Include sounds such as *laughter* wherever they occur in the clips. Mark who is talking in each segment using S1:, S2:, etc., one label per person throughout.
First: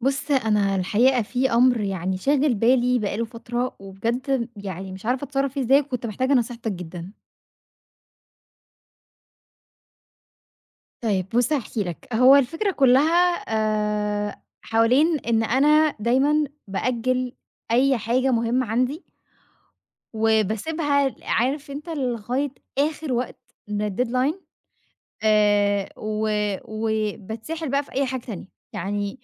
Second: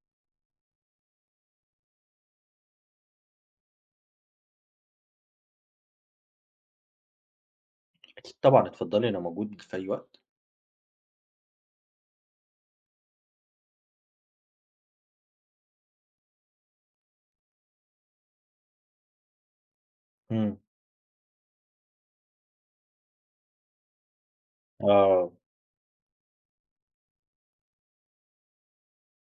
S1: بُص، أنا الحقيقة في أمر يعني شاغل بالي بقى له فترة، وبجد يعني مش عارفة أتصرّف فيه إزاي، وكنت محتاجة نصيحتك جدًا.
S2: أكيد طبعًا، اتفضلي أنا موجود في أي وقت.
S1: طيب بُص هاحكي لك، هو الفكرة كلّها حوالين إن أنا دايمًا بأجّل أي حاجة مهمة عندي،
S2: إمم،
S1: وباسيبها عارف أنت لغاية آخر وقت من الdeadline
S2: آه،
S1: و وباتسحل بقى في أي حاجة تانية، يعني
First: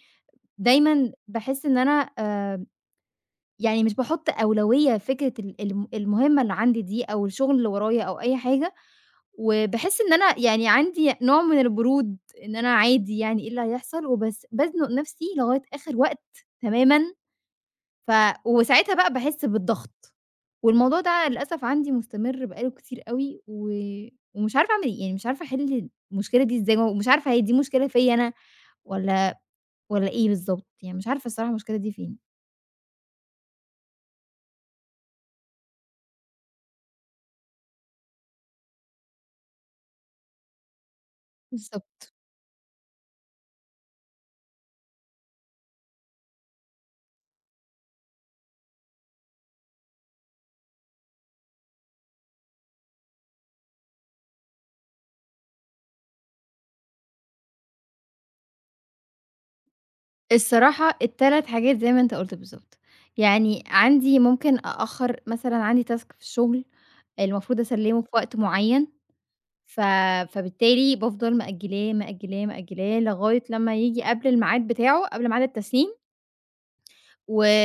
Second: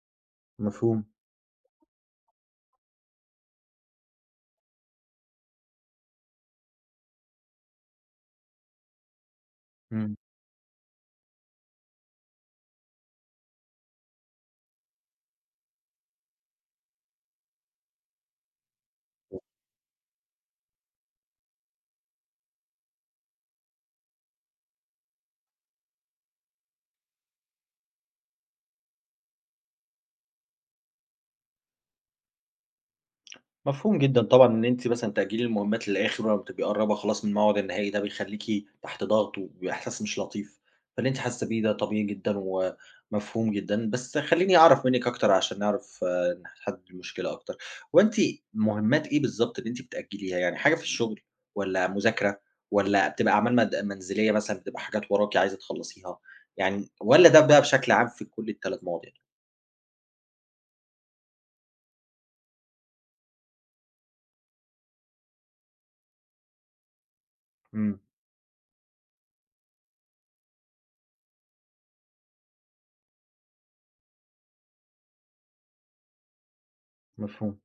S2: مفهوم،
S1: دايمًا باحس إن أنا آآ يعني مش باحُط أولوية فكرة ال الم المهمة اللي عندي دي أو الشغل اللي ورايا أو أي حاجة، وباحس إن
S2: إمم.
S1: أنا يعني عندي نوع من البرود، إن أنا عادي يعني إيه اللي هيحصل وبس بازنُق نَفْسي لغاية آخر وقت تمامًا، ف وساعتها بقى باحس بالضغط، والموضوع ده للأسف عندي مستمر بقى له كتير أوي ومش عارفة أعمل إيه، يعني مش عارفة أحِل المشكلة دي إزاي ومش عارفة هي دي مشكلة فيّا أنا والّا والّا إيه بالضبط، يعني مش عارفة الصراحة المشكلة دي فين؟
S2: مفهوم جدًا طبعًا إن أنتِ مثلًا تأجيلي المهمات للآخر ولمّا بتبقي قرّبة خلاص من الموعد النهائي ده بيخلّيكِ تحت ضغط وبإحساس مش لطيف، فاللي أنتِ حاسة بيه ده طبيعي
S1: بالضبط.
S2: جدًا ومفهوم جدًا، بس خلّيني أعرف منِّك أكتر عشان نعرف نحدد المشكلة أكتر، هو أنتِ مهمات إيه بالضبط اللي أنتِ بتأجليها، يعني حاجة في الشغل والّا مذاكرة والّا بتبقى أعمال مد منزلية مثلًا بتبقى حاجات وراكِ عايزة تخلّصيها، يعني والّا ده بقى بشكل عام في كل ال3 مواضيع؟
S1: الصراحة ال3 حاجات زي ما أنت قُلت بالضبط، يعني عندي ممكن أأخّر مثلًا عندي task في الشغل المفروض
S2: إمم،
S1: أسلِّمه في وقت معيّن، ف فبالتالي بافضل مأجّلاه، مأجّلاه، مأجّلاه لغاية لمّا ييجي قبل الميعاد بتاعه، قبل ميعاد التسليم و
S2: مفهوم.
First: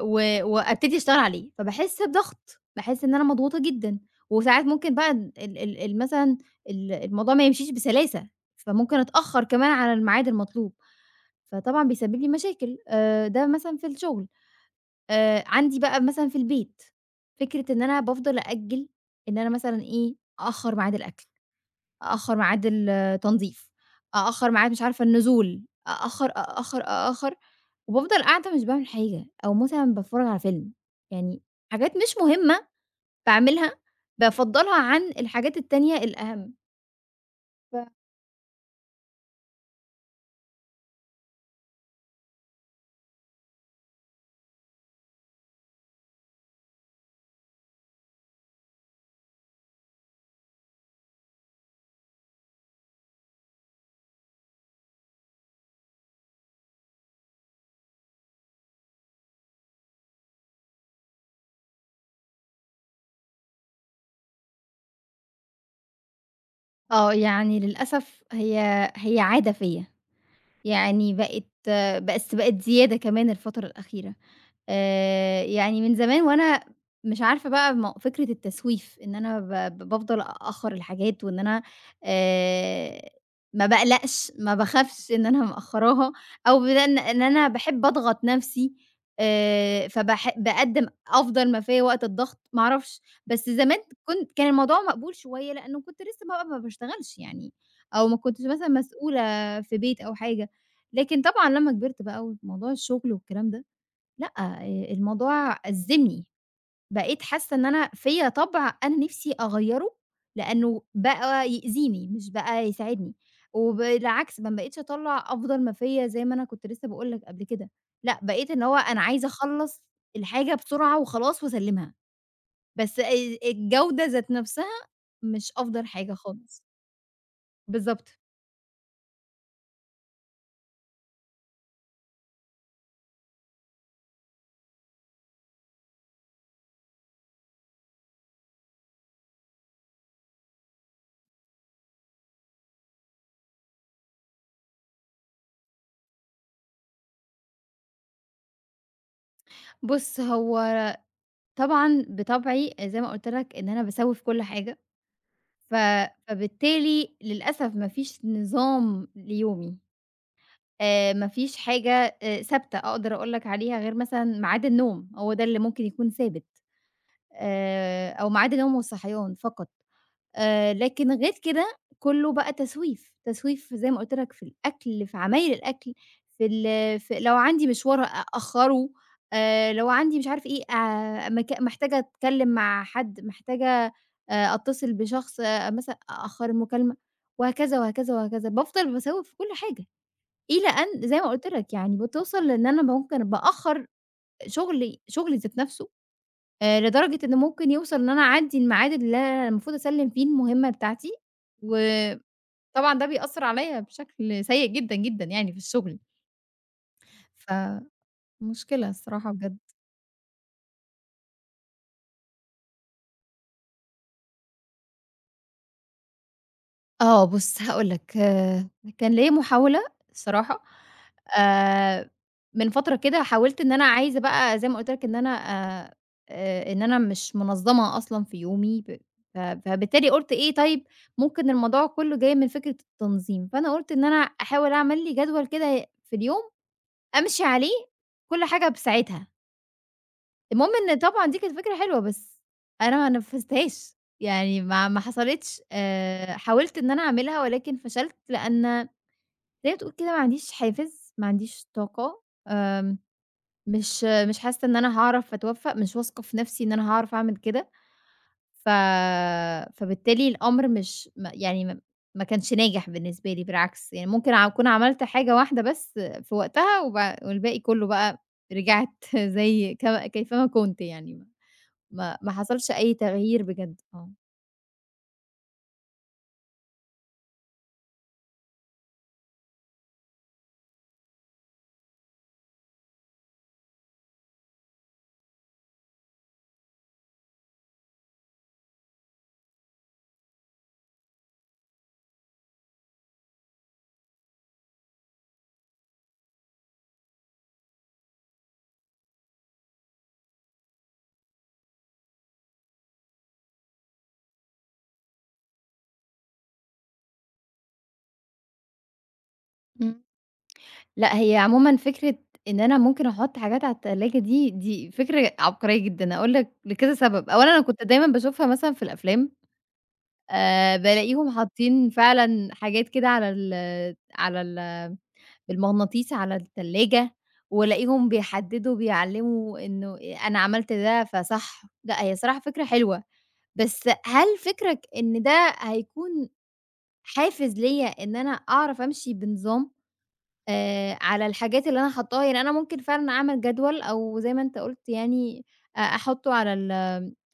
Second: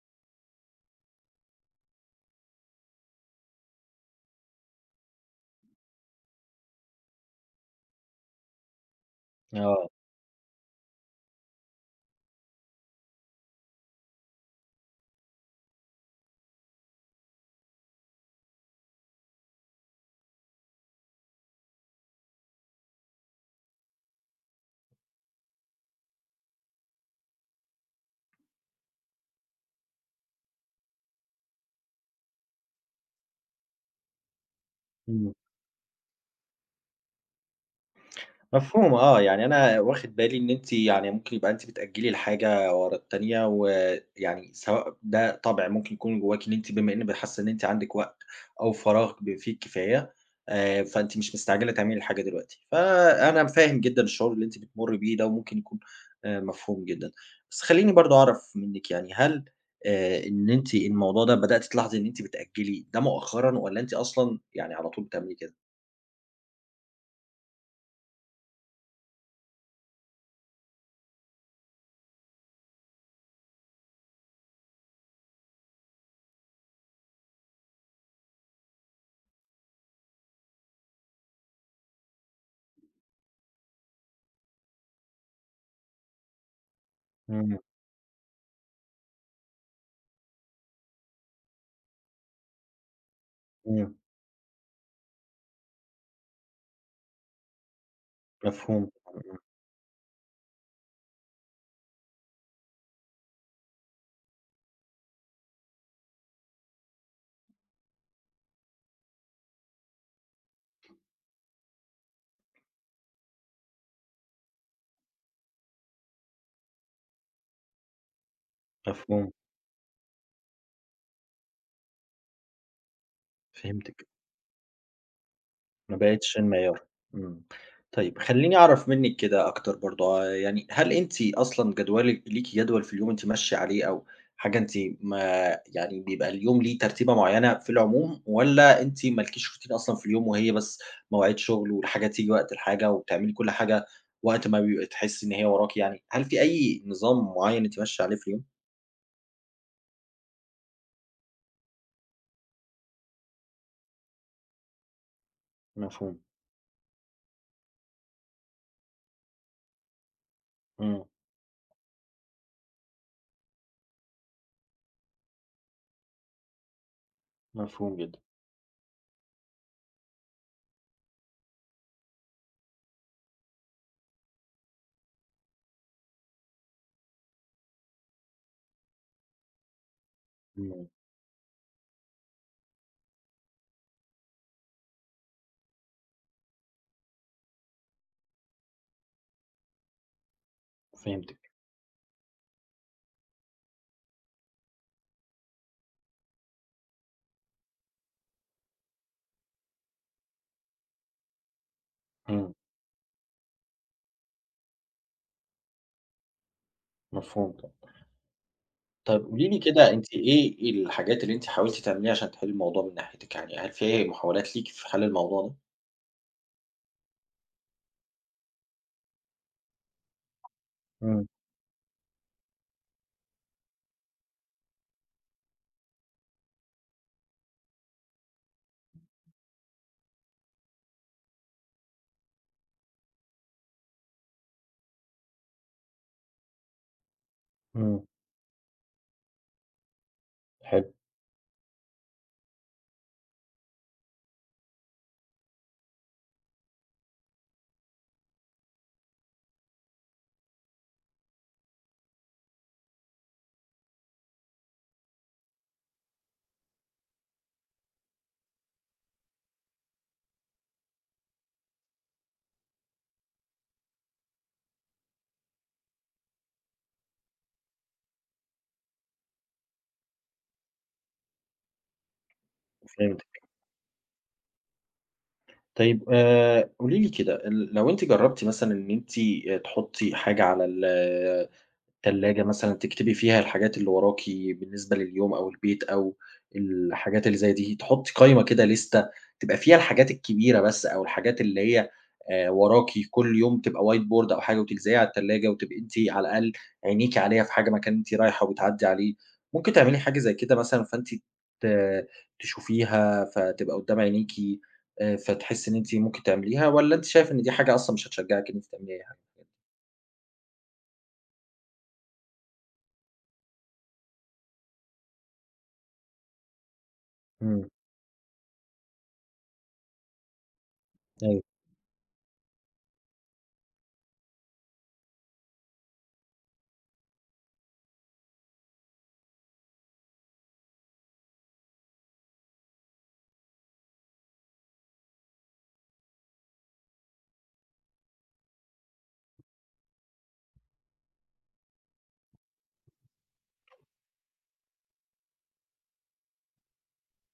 S1: و وأبتدي أشتغل عليه، فباحس بضغط، باحس إن أنا مضغوطة جدًا، وساعات ممكن بقى ال ال ال مثلًا الموضوع ما يمشيش بسلاسة، فممكن أتأخّر كمان
S2: آه،
S1: على الميعاد المطلوب، فطبعًا بيسبب لي مشاكل ده مثلًا في الشغل. عندي بقى مثلًا في البيت، فكرة إن أنا بافضل أأجّل إن أنا مثلًا إيه، أأخّر ميعاد الأكل، أأخّر ميعاد التنضيف، أأخّر ميعاد مش عارفة النزول، أأخّر، أأخّر، أأخّر، وبافضل قاعدة مش باعمل حاجة، أو مثلًا باتفرّج على فيلم، يعني حاجات مش مهمة باعملها، بافضّلها عن
S2: إمم.
S1: الحاجات التانية الأهم. ف
S2: مفهوم آه، يعني أنا واخد بالي إن أنتِ يعني ممكن يبقى أنتِ بتأجّلي الحاجة ورا التانية، ويعني سواء ده طبع ممكن يكون جواكِ إن أنتِ بما إن حاسة إن أنتِ عندِك وقت أو فراغ فيه الكفاية، فأنتِ مش مستعجلة تعملي الحاجة دلوقتي، فأنا فاهم جدًا الشعور اللي أنتِ بتمُرّي بيه ده وممكن يكون مفهوم جدًا. بس خلّيني برضه أعرف منِّك يعني هل إن أنتِ الموضوع ده بدأتِ تلاحظي إن أنتِ بتأجّلي ده مؤخرًا والّا أنتِ أصلًا يعني على طول بتعملي كده؟
S1: آه، يعني للأسف هي عادة فيّا، يعني بقت بس بقت زيادة كمان الفترة الأخيرة. يعني من زمان وأنا مش عارفة بقى فكرة التسويف، إن أنا ب ب بافضل أأخّر الحاجات وإن أنا آآ ما باقلقش، ما باخافش إن أنا مأخّراها أو إن أنا
S2: إمم،
S1: باحب أضغط نَفْسي. فباح باقدّم أفضل ما فيّا وقت الضغط، ما أعرفش، بس زمان
S2: إمم،
S1: كان الموضوع مقبول شوية لإنه كنت لسّه بقى ما باشتغلش يعني أو ما كنتش مثلًا
S2: مفهوم.
S1: مسؤولة في بيت أو حاجة، لكن طبعًا لمّا كبرت بقى وموضوع الشغل والكلام ده لأ، الموضوع أزّمني، بقيت حاسة إن أنا فيّا طَبْع أنا نِفْسي أغيّره، لإنه بقى يأذيني مش بقى يساعدني، وبالعكس ما بقيتش أطلّع أفضل ما فيّا زي ما أنا كنت لسه باقول لك قبل كده، لأ بقيت اللي هو أنا عايزة
S2: مفهوم،
S1: أخلّص الحاجة بسرعة وخلاص وأسلِّمها، بس الجودة
S2: فهمتِك،
S1: ذات نَفْسها مش أفضل
S2: ما
S1: حاجة
S2: بقيتش
S1: خالص.
S2: المعيار، إمم،
S1: بالضبط.
S2: طيب خلّيني أعرف منِّك كده أكتر برضه، يعني هل أنتِ أصلًا جدولِك ليكِ جدول في اليوم أنتِ ماشية عليه أو حاجة أنتِ ما يعني بيبقى اليوم ليه ترتيبة معيّنة في العموم، والّا أنتِ ما لكيش routine أصلًا في اليوم وهي بس مواعيد شغل والحاجة تيجي وقت الحاجة، وبتعملي كل حاجة وقت ما بيبقى تحسّي إن هي وراكِ يعني، هل في أي نظام معيّن أنتِ ماشية عليه في اليوم؟
S1: بُص، هو طبعًا بطبعي زي ما قُلت لك إن أنا باسوّف كل حاجة. ف
S2: مفهوم،
S1: فبالتالي للأسف ما فيش نظام ليومي،
S2: إمم،
S1: ما فيش حاجة ثابتة أقدر أقول لك عليها غير مثلًا ميعاد النوم، هو ده اللي ممكن يكون ثابت،
S2: مفهوم جدًا،
S1: أو ميعاد النوم والصحيان فقط. لكن غير كده كُلّه بقى تسويف، تسويف زي ما قُلت لك في الأكل، في عمايل الأكل، في لو عندي مشوار أأخّره، لو عندي مش عارف إيه،
S2: إمم،
S1: مك محتاجة أتكلّم مع حد، محتاجة أتصل بشخص مثلًا أأخّر المكالمة، وهكذا، وهكذا، وهكذا، بافضل باسوّف في كل حاجة، إلى أن زي ما
S2: فهمتِك،
S1: قُلت لك يعني بتوصل لإن أنا ممكن بأخّر شغلي ذات نَفْسه لدرجة إن ممكن يوصل إن أنا أعدّي الميعاد اللي أنا المفروض أسلِّم فيه المهمة بتاعتي، وطبعًا
S2: إمم،
S1: ده بيأثّر عليّا بشكل سيء جدًا، جدًا يعني في الشغل،
S2: مفهوم.
S1: فمشكلة
S2: طيب
S1: الصراحة
S2: قولي
S1: بجد.
S2: لي كده أنتِ إيه الحاجات اللي أنتِ حاولتِ تعمليها عشان تحلّي الموضوع من ناحيتِك، يعني هل في اي محاولات ليكِ في حل الموضوع ده؟
S1: آه، بُص هاقول لك، كان ليّا محاولة الصراحة،
S2: إمم،
S1: آآ، من فترة كده حاولت إن أنا عايزة بقى زي ما قُلت لك إن أنا إن أنا مش منظمة أصلًا في يومي، ف فبالتالي قُلت إيه طيب ممكن الموضوع كله جاي من فكرة التنظيم، فأنا قُلت إن أنا أحاول أعمل لي جدول كده في اليوم أمشي عليه
S2: إمم،
S1: كل حاجة بساعتها. المهم
S2: حلو.
S1: إن طبعًا دي كانت فكرة حلوة، بس أنا ما نفّذتهاش، يعني ما حصلتش، حاولت إن أنا أعملها ولكن فشلت، لأن زي ما تقول كده ما عنديش حافز، ما عنديش طاقة، آمم، مش مش حاسة إن أنا هاعرف أتوفّق، مش واثقة في نفسي إن أنا هاعرف أعمل كده، ف فبالتالي الأمر مش يعني ما كانش ناجح بالنسبة لي بالعكس، يعني ممكن أكون عملت حاجة واحدة بس في وقتها والباقي كلّه بقى رجعت *laughs* زي كيفما كنت يعني. ما حصلش أي تغيير
S2: فهمتِك.
S1: بجد، آه.
S2: طيب قولي لي كده لو أنتِ جرّبتِ مثلًا إن أنتِ تحطّي حاجة على تلاجة مثلًا تكتبي فيها الحاجات اللي وراكِ بالنسبة لليوم أو البيت أو الحاجات اللي زي دي، تحطّي قايمة كده ليستة تبقى فيها الحاجات الكبيرة بس أو الحاجات اللي هي وراكِ كل يوم تبقى white board أو حاجة وتلزقيها على التلاجة وتبقي أنتِ على الأقل عينيكِ عليها في حاجة مكان أنتِ رايحة وبتعدّي عليه، ممكن تعملي حاجة زي كده مثلًا فأنتِ ت تشوفيها فتبقى قدّام عينيكِ فتحسّي إن أنتِ ممكن تعمليها والّا أنتِ شايفة إن دي حاجة أصلًا مش هتشجّعِك إن أنتِ تعملي أي حاجة؟
S1: إمم. لأ هي عمومًا فكرة إن أنا ممكن أحُط حاجات على التلاجة دي، دي فكرة عبقرية جدًا، هاقول لك لكذا سبب، أولًا أنا
S2: إمم،
S1: كنت دايمًا باشوفها مثلًا في الأفلام، بالاقيهم
S2: أيوه،
S1: حاطين فعلًا حاجات كده على ال على ال بالمغناطيس على التلاجة، والاقيهم بيحدّدوا وبيعلّموا إنه أنا عملت ده فصح، لأ هي الصراحة فكرة حلوة، بس هل فكرك إن ده هيكون حافز ليّا إن أنا أعرف أمشي بنظام على الحاجات اللي أنا حاطاها، يعني أنا ممكن فعلًا أعمل جدول أو زي ما أنت قُلت يعني أحطه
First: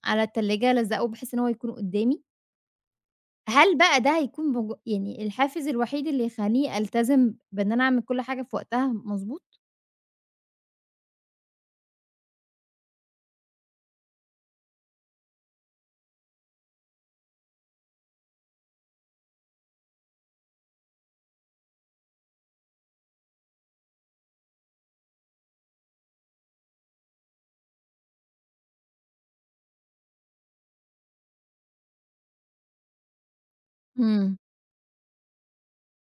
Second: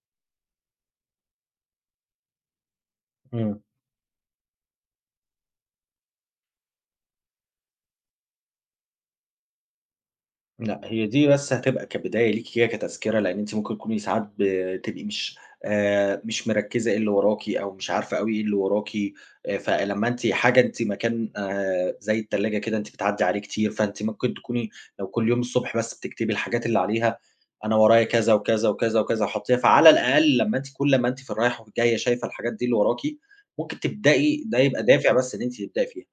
S1: على التلاجة ألزقه بحيث إن هو يكون قدّامي،
S2: إمم.
S1: هل بقى ده هيكون يعني الحافز الوحيد اللي يخلّيني ألتزم بإن أنا أعمل كل حاجة في وقتها مضبوط؟
S2: لأ، هي دي بس هتبقى كبداية ليكِ كده كتذكرة، لإن أنتِ ممكن تكوني ساعات بتبقي مش مركّزة إيه اللي وراكِ أو مش عارفة أوي إيه اللي وراكِ، فلمّا أنتِ حاجة أنتِ مكان زي التلاجة كده أنتِ بتعدّي عليه كتير، فأنتِ ممكن تكوني لو كل يوم الصبح بس بتكتبي الحاجات اللي عليها، أنا ورايا كذا، وكذا، وكذا، وكذا وحاطّيها، فعلى الأقل لمّا أنتِ كل ما أنتِ في الرايحة والجاية شايفة الحاجات دي اللي وراكِ، ممكن
S1: إمم،
S2: تبدئي ده يبقى دافع بس إن أنتِ تبدئي فيها.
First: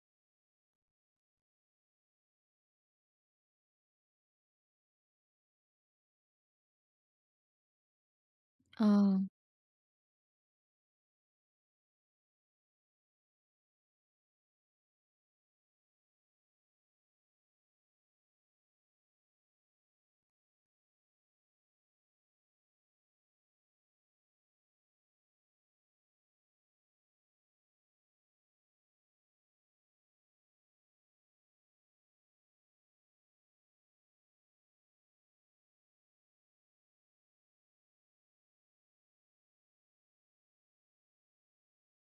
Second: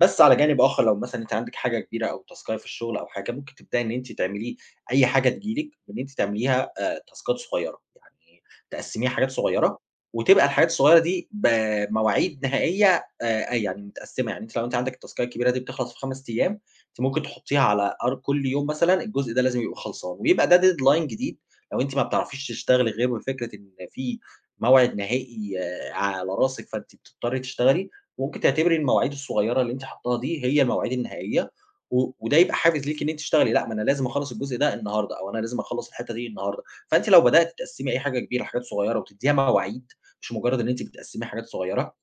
S2: بس على جانب آخر لو مثلًا أنتِ عندِك حاجة كبيرة أو تاسكاية في الشغل أو حاجة، ممكن تبدئي إن أنتِ تعمليه أي حاجة تيجي لِك، إن أنتِ تعمليها تاسكات صغيرة، يعني تقسّميها
S1: آه،
S2: حاجات صغيرة، وتبقى الحاجات الصغيرة دي بمواعيد نهائية يعني متقسّمة، يعني أنتِ لو أنتِ عندِك التاسكاية الكبيرة دي بتخلص في 5 أيام، أنتِ ممكن تحطيها على أر كل يوم مثلًا الجزء ده لازم يبقى خلصان، ويبقى ده deadline جديد لو أنتِ ما بتعرفيش تشتغلي غير بفكرة إن في موعد نهائي آه، على راسِك، فأنتِ بتضطري تشتغلي، وممكن تعتبري المواعيد الصغيرة اللي أنتِ حاطاها دي هي المواعيد النهائية، وده يبقى حافز ليكِ إن أنتِ تشتغلي، لأ ما أنا لازم أخلّص الجزء ده النهارده، أو أنا لازم أخلّص الحتة دي النهارده، فأنتِ لو بدأتِ تقسّمي أي حاجة كبيرة لحاجات صغيرة وتدّيها مواعيد، مش مجرد إن أنتِ بتقسّمي حاجات صغيرة،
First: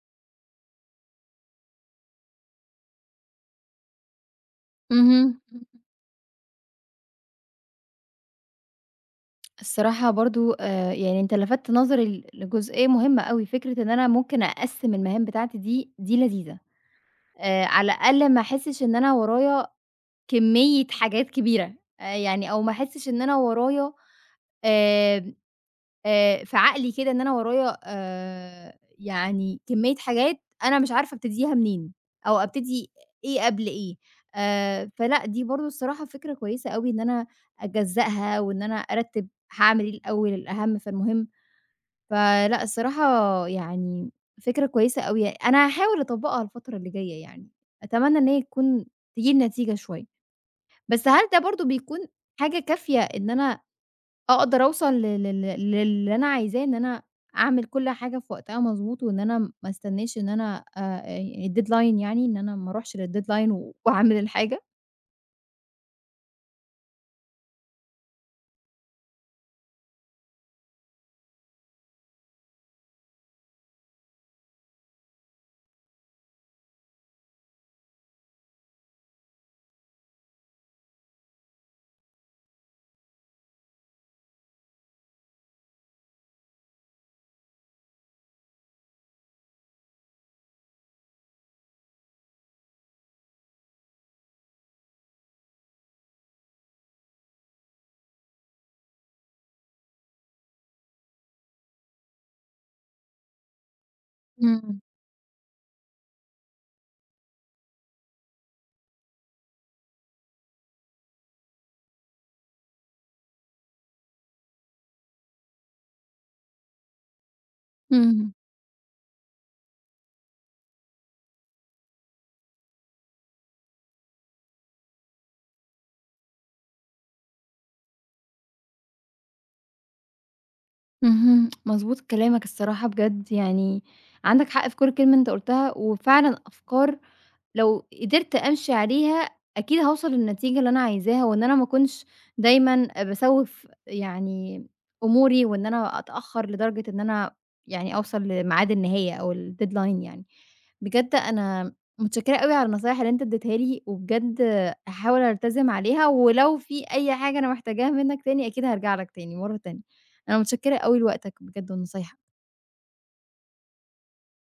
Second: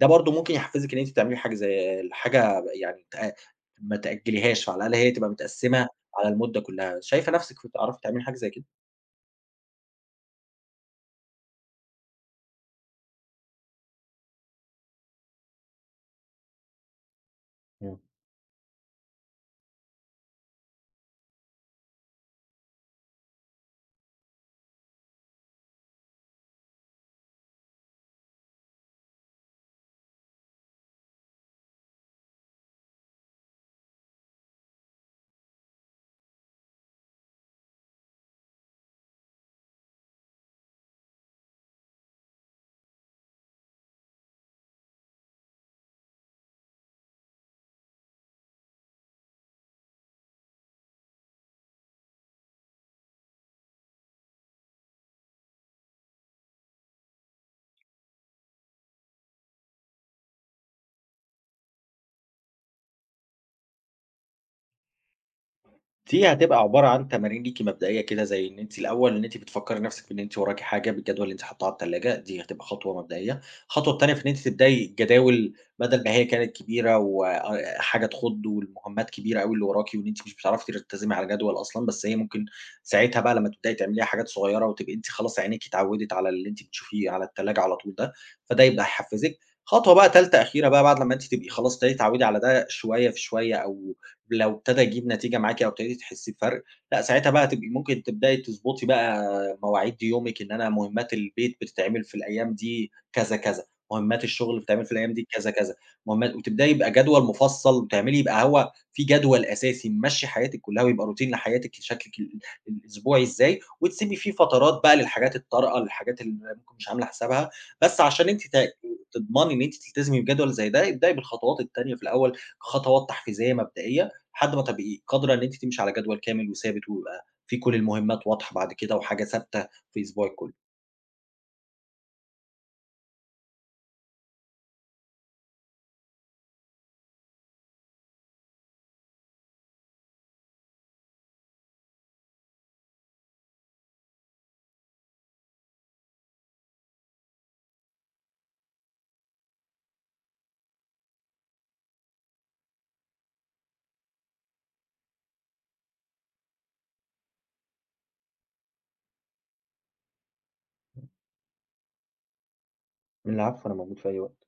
S2: ده برضه ممكن يحفزِك إن أنتِ تعملي حاجة زي الحاجة يعني ما تأجليهاش، فعلى الأقل هي
S1: اهم،
S2: تبقى متقسّمة على المدة كلها، شايفة نفسِك ف تعرفي تعملي حاجة زي كده؟
S1: الصراحة برضه، يعني أنت لفتت نظري لجزئية مهمة أوي، فكرة إن أنا ممكن أقسّم المهام بتاعتي دي، دي لذيذة. على
S2: إمم.
S1: الأقل ما أحسّش إن أنا ورايا كمية حاجات كبيرة، يعني أو ما أحسّش إن أنا ورايا آمم في عقلي كده إن أنا ورايا يعني كمية حاجات أنا مش عارفة أبتديها منين، أو أبتدي إيه قبل إيه، فلأ دي برضه الصراحة فكرة كويسة أوي إن أنا أجزّأها وإن أنا أرتّب هاعمل إيه الأول، الأهم فالمهم. فلأ الصراحة يعني فكرة كويسة أوي يعني، أنا هاحاول أطبّقها الفترة اللي جاية يعني، أتمنى إن هي تكون تجيب نتيجة شوية، بس هل ده برضه بيكون حاجة كافية إن أنا أقدر أوصل لل لل للي أنا عايزاه، إن أنا أعمل كل حاجة في وقتها مضبوط، وإن أنا ما استناش إن أنا يعني الdeadline يعني، إن أنا ما أروحش للdeadline وأعمل الحاجة؟
S2: دي هتبقى عبارة عن تمارين ليكِ مبدئية كده، زي إن أنتِ الأول إن أنتِ بتفكّري نفسِك في إن أنتِ وراكِ حاجة بالجدول اللي أنتِ حاطاه على التلاجة، دي هتبقى خطوة مبدئية. الخطوة التانية في إن أنتِ تبدئي الجداول بدل ما هي كانت كبيرة وآآ حاجة تخُض والمهمات كبيرة أوي اللي وراكِ وإن أنتِ مش بتعرفي تلتزمي على جدول أصلًا، بس هي ممكن ساعتها بقى لمّا تبدئي تعمليها حاجات صغيرة وتبقي أنتِ خلاص عينيكِ اتعوّدت على اللي أنتِ بتشوفيه على التلاجة على طول ده، فده يبدأ يحفّزِك. خطوة بقى تالتة أخيرة بقى بعد لمّا أنتِ تبقي خلاص ابتديتِ تتعوّدي على ده شوية في شوية أو لو ابتدى يجيب نتيجة معاكِ أو ابتديتِ تحسّي بفرق، لأ ساعتها بقى هتبقي ممكن تبدئي تضبطي بقى مواعيد يومِك، إن أنا مهمات البيت بتتعمل في الأيام دي كذا، كذا، مهمات الشغل
S1: إمم،
S2: بتتعمل في الأيام دي كذا، كذا، مهمات وتبدئي يبقى جدول مفصّل وتعملي يبقى هو في جدول أساسي ممشّي حياتِك كلّها ويبقى روتين لحياتِك شكلِك الأسبوعي إزاي، وتسيبي فيه فترات بقى للحاجات الطارئة، للحاجات اللي ممكن مش عاملة حسابها، بس عشان
S1: اهم،
S2: أنتِ تضمني إن أنتِ تلتزمي بجدول زي ده، ابدئي بالخطوات التانية في الأول، خطوات تحفيزية مبدئية لحد ما تبقي قادرة إن أنتِ تمشي على جدول كامل وثابت، ويبقى فيه كل المهمات واضحة بعد كده وحاجة ثابتة في أسبوعِك كله.
S1: اهم، مضبوط كلامك الصراحة بجد يعني عندك حق في كل كلمة أنت قُلتها، وفعلًا أفكار لو قدرت أمشي عليها أكيد هاوصل للنتيجة اللي أنا عايزاها، وإن أنا ما أكونش دايمًا باسوّف يعني أموري، وإن أنا أتأخّر لدرجة إن أنا يعني أوصل لميعاد النهاية أو الdeadline يعني. بجد أنا متشكرة أوي على النصايح اللي أنت ادّيتها لي، وبجد هاحاول ألتزم عليها، ولو في أي حاجة أنا محتاجاها منّك تاني أكيد هارجع لك تاني مرّة تانية. أنا متشكرة أوي لوقتك بجد ونصايحك.
S2: العفو، أنا موجود في أي وقت.